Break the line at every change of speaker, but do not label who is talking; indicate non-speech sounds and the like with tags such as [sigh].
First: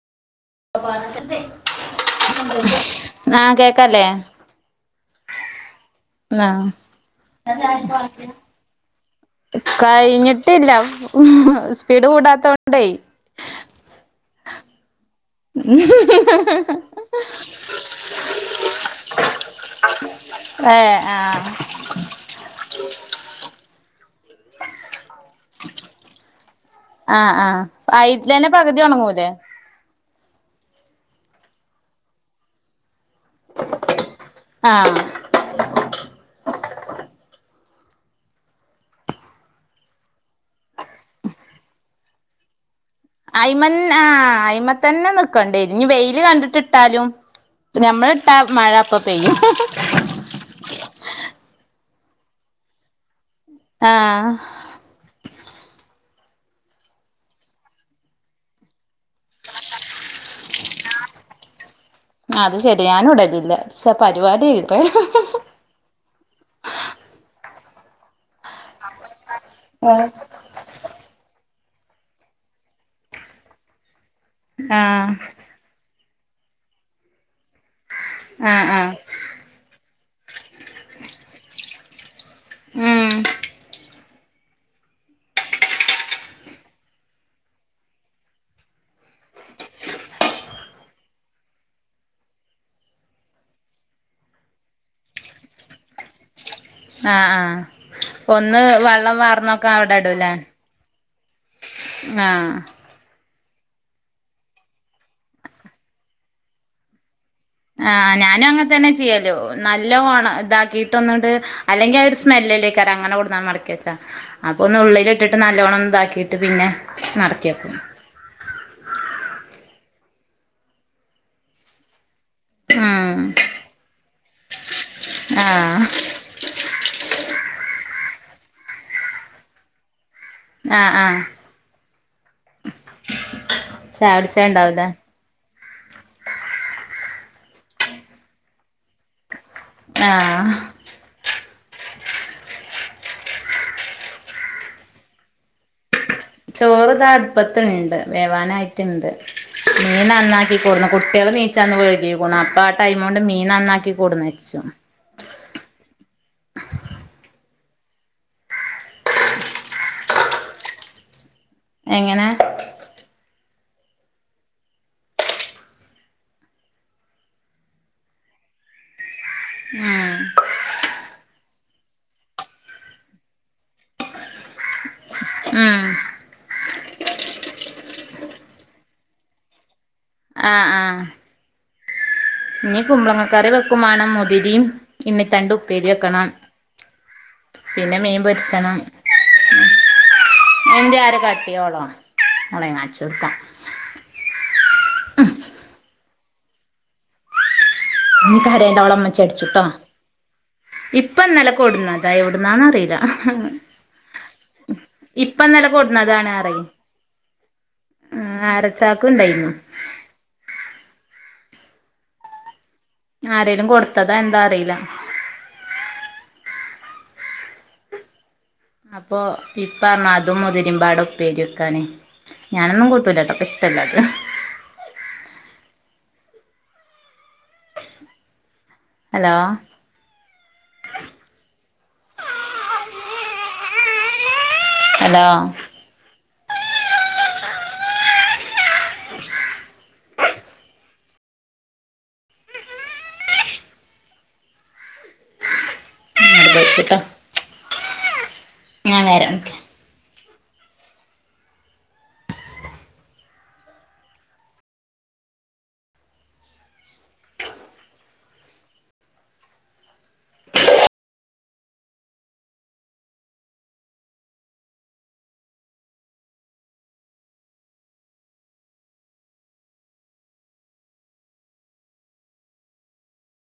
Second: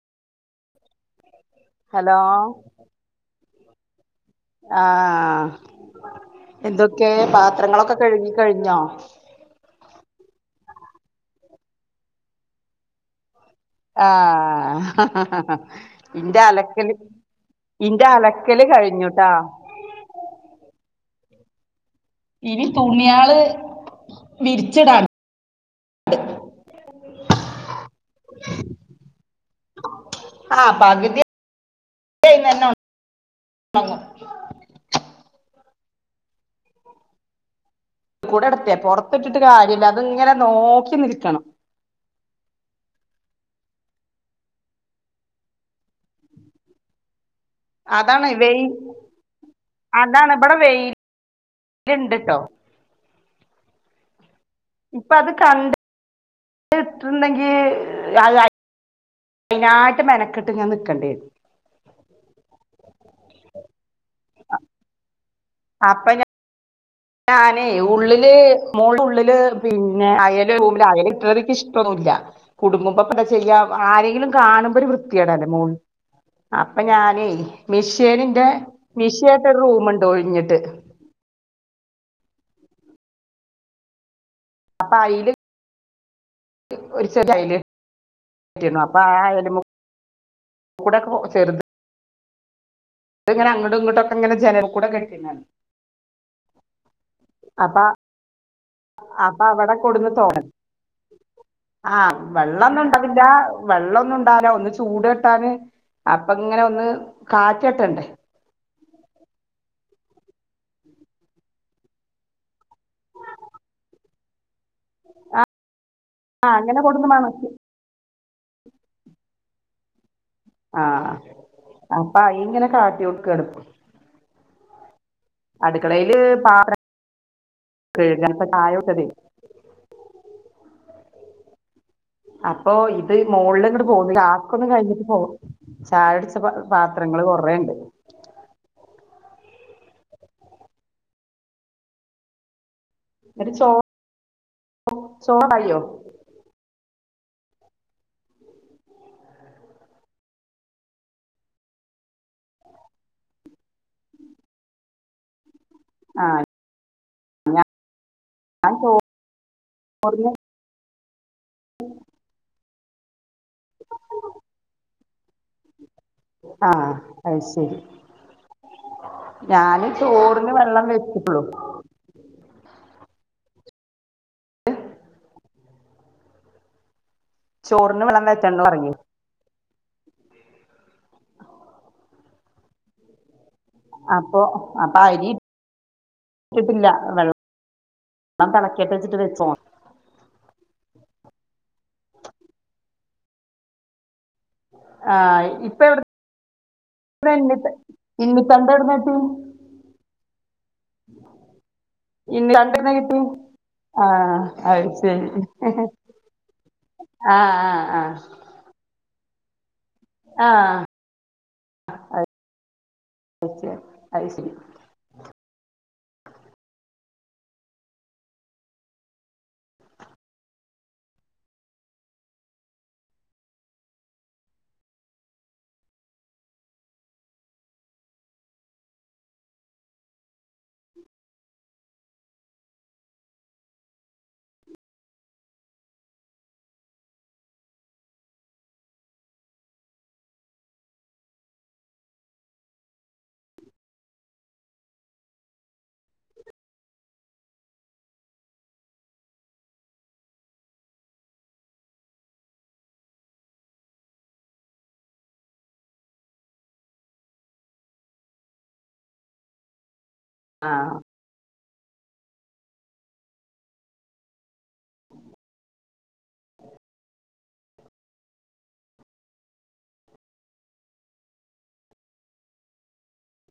Hello
[inaudible] ആ കേക്കല്ലേ?
ആ ആഹ്
ആഹ്
എന്തൊക്കെ? പാത്രങ്ങളൊക്ക കഴുകി കഴിഞ്ഞോ?
കയിഞ്ഞിട്ടില്ല സ്പീഡ് കൂടാത്തോണ്ടേ
ആഹ് ഹ ഹ ഹ ഹ ഇന്റ അലക്കല് ഇന്റ അലക്കല് കഴിഞ്ഞുട്ടൊ
ഏഹ് ആ
ഇനി തുണിയാള് വിരിച്ചിടാ
ആ ആഹ് അയിറ്റ്ലന്നെ പകുതി ഒണങ്ങൂലെ
ആ പക്‌തി [unintelligible]
ആഹ്
കൂടടറ്റെ പൊറത്ത്ട്ട്ട്ട് കാര്യല്ല അത്ങ്ങന നോക്കി നിൽക്കണം
അയി്മൻ ആ അയ്മ തന്നെ ന്ക്കണ്ടെ ഞ്ഞി വെയില് കണ്ട്ട്ട്ട്ടാലും ഞമ്മൾ
അതാണ്
ട്ടാ മഴ അപ്പ പെയ്യും
വെട വെയി ല്ണ്ട്ട്ടോ
ആഹ്
ഇപ്പത് കണ്ട് ട്ട്ണ്ടെങ്കി [inaudible] അയ്നായ് ട്ട് മെനക്കെട്ട് ഞാന്ന്‌ക്കണ്ടെ
ങാ അത് ശരി ഞാനുടലില്ല ക്ഷെ പരിപാടി
അപ്പ ഞ ഞാനേ ഉള്ളില് മോളുള്ളില് പിന്നെ അയെ ന്റെ റൂമില് ആരെങ്കിലു കേറികി ഷ്ടൊന്നുല്ല്യ. കുടുംബപ്പെ ചെയ്യ ആരെങ്കിലും. കാണ് മ്പൊരു
ആഹ്
വൃത്ത്യേടല്ലെ മോള് അപ്പ ഞാനെ മിഷ്യനിന്റെ
ആഹ് ആഹ്
മിഷ് ക്വായ്ട്ടൊര് റൂമ്ണ്ട് ഒഴിഞ്ഞിട്ട്
ഊം
അപായില് ഒര് ചെരി അയില് റ്റിനു അപ്പാ അയലുമു കൂടെകൊ ചെറ്ത് ത്ങ്ങന അങ്ങട്ടും ങ്ങട്ടൊക്കെ ങ്ങനെ ജനൽ കൂടെ കെട്ടി നാ
ആ ആഹ്
അപ്പൊ
ഒന്ന് വെള്ളം
അപ്പൊ അവിടെ കൊടുന്ന്
വാർന്നോക്കവ്ടടുല്ലെ
തോരൻ
ങാ
[unintelligible] വെള്ളൊന്നു ണ്ടാല ഒന്ന് ചൂടട്ടാന് അപ്പങ്ങനൊന്ന്
ആഹ് ഞാനു അങ്ങെൻതന്നാ ചെയ്യല് നല്ലോണ താക്കിട്ടൊന്ന് ട് അല്ലെങ്കി ആഹ് ഒരു സ്മെല്ക്കർ അങ്ങനെ കൊടുന്നാൽ മടക്കി വെച്ചാ അപ്പോൾ ഒന്ന് ഉള്ളിലിട്ടിട്ട് നല്ലവണ്ണം ഇതാക്കിയിട്ട്
ആ
പിന്നെ
അങ്ങനെ കൊടുന്ന് മണക്കി
നടത്തിേക്കും
ആഹ് അപ്പൊ അത് ഇങ്ങനെ കാട്ടി
ഉം
കൊടുക്ക എടുപ്പും
ആഹ്
അടുക്കളയില് പാത്ര [inaudible] കഴുകാത്ത ചായൊക്കെത
ആഹ് ആഹ്
അപ്പൊ ഇത് മോളിൽ ഇങ്ങട്ട്
ചായ
പോകുന്നു രാക്കൊന്ന്
കുടിച്ചേണ്ടാവൂലേ
കഴിഞ്ഞിട്ട് പോക ചായടിച്ച പാത്രങ്ങള്ൾ കൊറണ്ട്
ആഹ്
ന്നട്ട് ചോ ച്ചോ ചോറായോ?
ചോറ്താ അടുപ്പത്ണ്ട് വേവാനായിട്ടുണ്ട് മീൻ നന്നാക്കിക്കൂടുന്നു കുട്ടികൾ നീച്ചന്ന് കഴുകിക്കൂ അപ്പൊ ആഹ് ടൈമ കൊണ്ട് മീൻ നന്നാക്കി കൂടുനെച്ചു
ആ. ഞ. ഞാൻ ചോ. ച്ചോർന്.
എങ്ങനെ
ആഹ് അത് ശരി ഞാന്
ഉം
ചോറിന് വെള്ളം വെച്ചിട്ടുള്ളു
ഉം
ചോറിന് വെള്ളംകറ്റാന ഇറങ്ങി
ആഹ് ആഹ് ഇനി കുമ്പളങ്ങക്കറി വെക്കും വേണം
അപ്പൊ
മുതിരി
അപ്പൊ
ഇണി
അരി
തണ്ട ഉപ്പേരി വെക്കണം
ഇട്ടിട്ടില്ല വെള്ളം
പിന്നെ മീൻ പൊരിച്ചണം
തിളക്കട്ടെ വെച്ചിട്ട് വെച്ചോ
എന്റെറെ ആര് കട്ടിയോളോ ഓളോ ഞാൻകാണിച്ട്ക
ആഹ് ഇപ്പ എവിടെ [unintelligible]
കരേണ്ടവളമ്മച്ചടിച്ചിട്ടോ ഇപ്പൊ ഇന്നലെ കൊടുന്ന അതാ എവിടുന്നാന്ന
ഇന്നിത്തണ്ട് എവിടുന്നാ
അറിയില്ല
കിട്ടി ആഹ് അത്
ഇപ്പ നില കൊൂടുന്ന അതാണ് അറ
ആഹ് ആഹ് ആഹ
ചാക്ക് ഉണ്ടായിരുന്നു
ആഹ് അത്
ആരേലും
ശരി
കൊടുത്തതാ
അത്
എന്താ
ശരി
അറിയില്ല അപ്പൊ ഇപ്പ പറഞ്ഞ അതും മുതിരിമ്പാട ഉപ്പേരി വക്കാന് ഞാനൊന്നും കൂട്ടൂലട്ടൊ ക്ക്ഷ്ട്ടല്ലത് ഹലോ ഹലോ പൊര്ച്ച്ട്ട ഞാവെര നിക്കെ
ആഹ്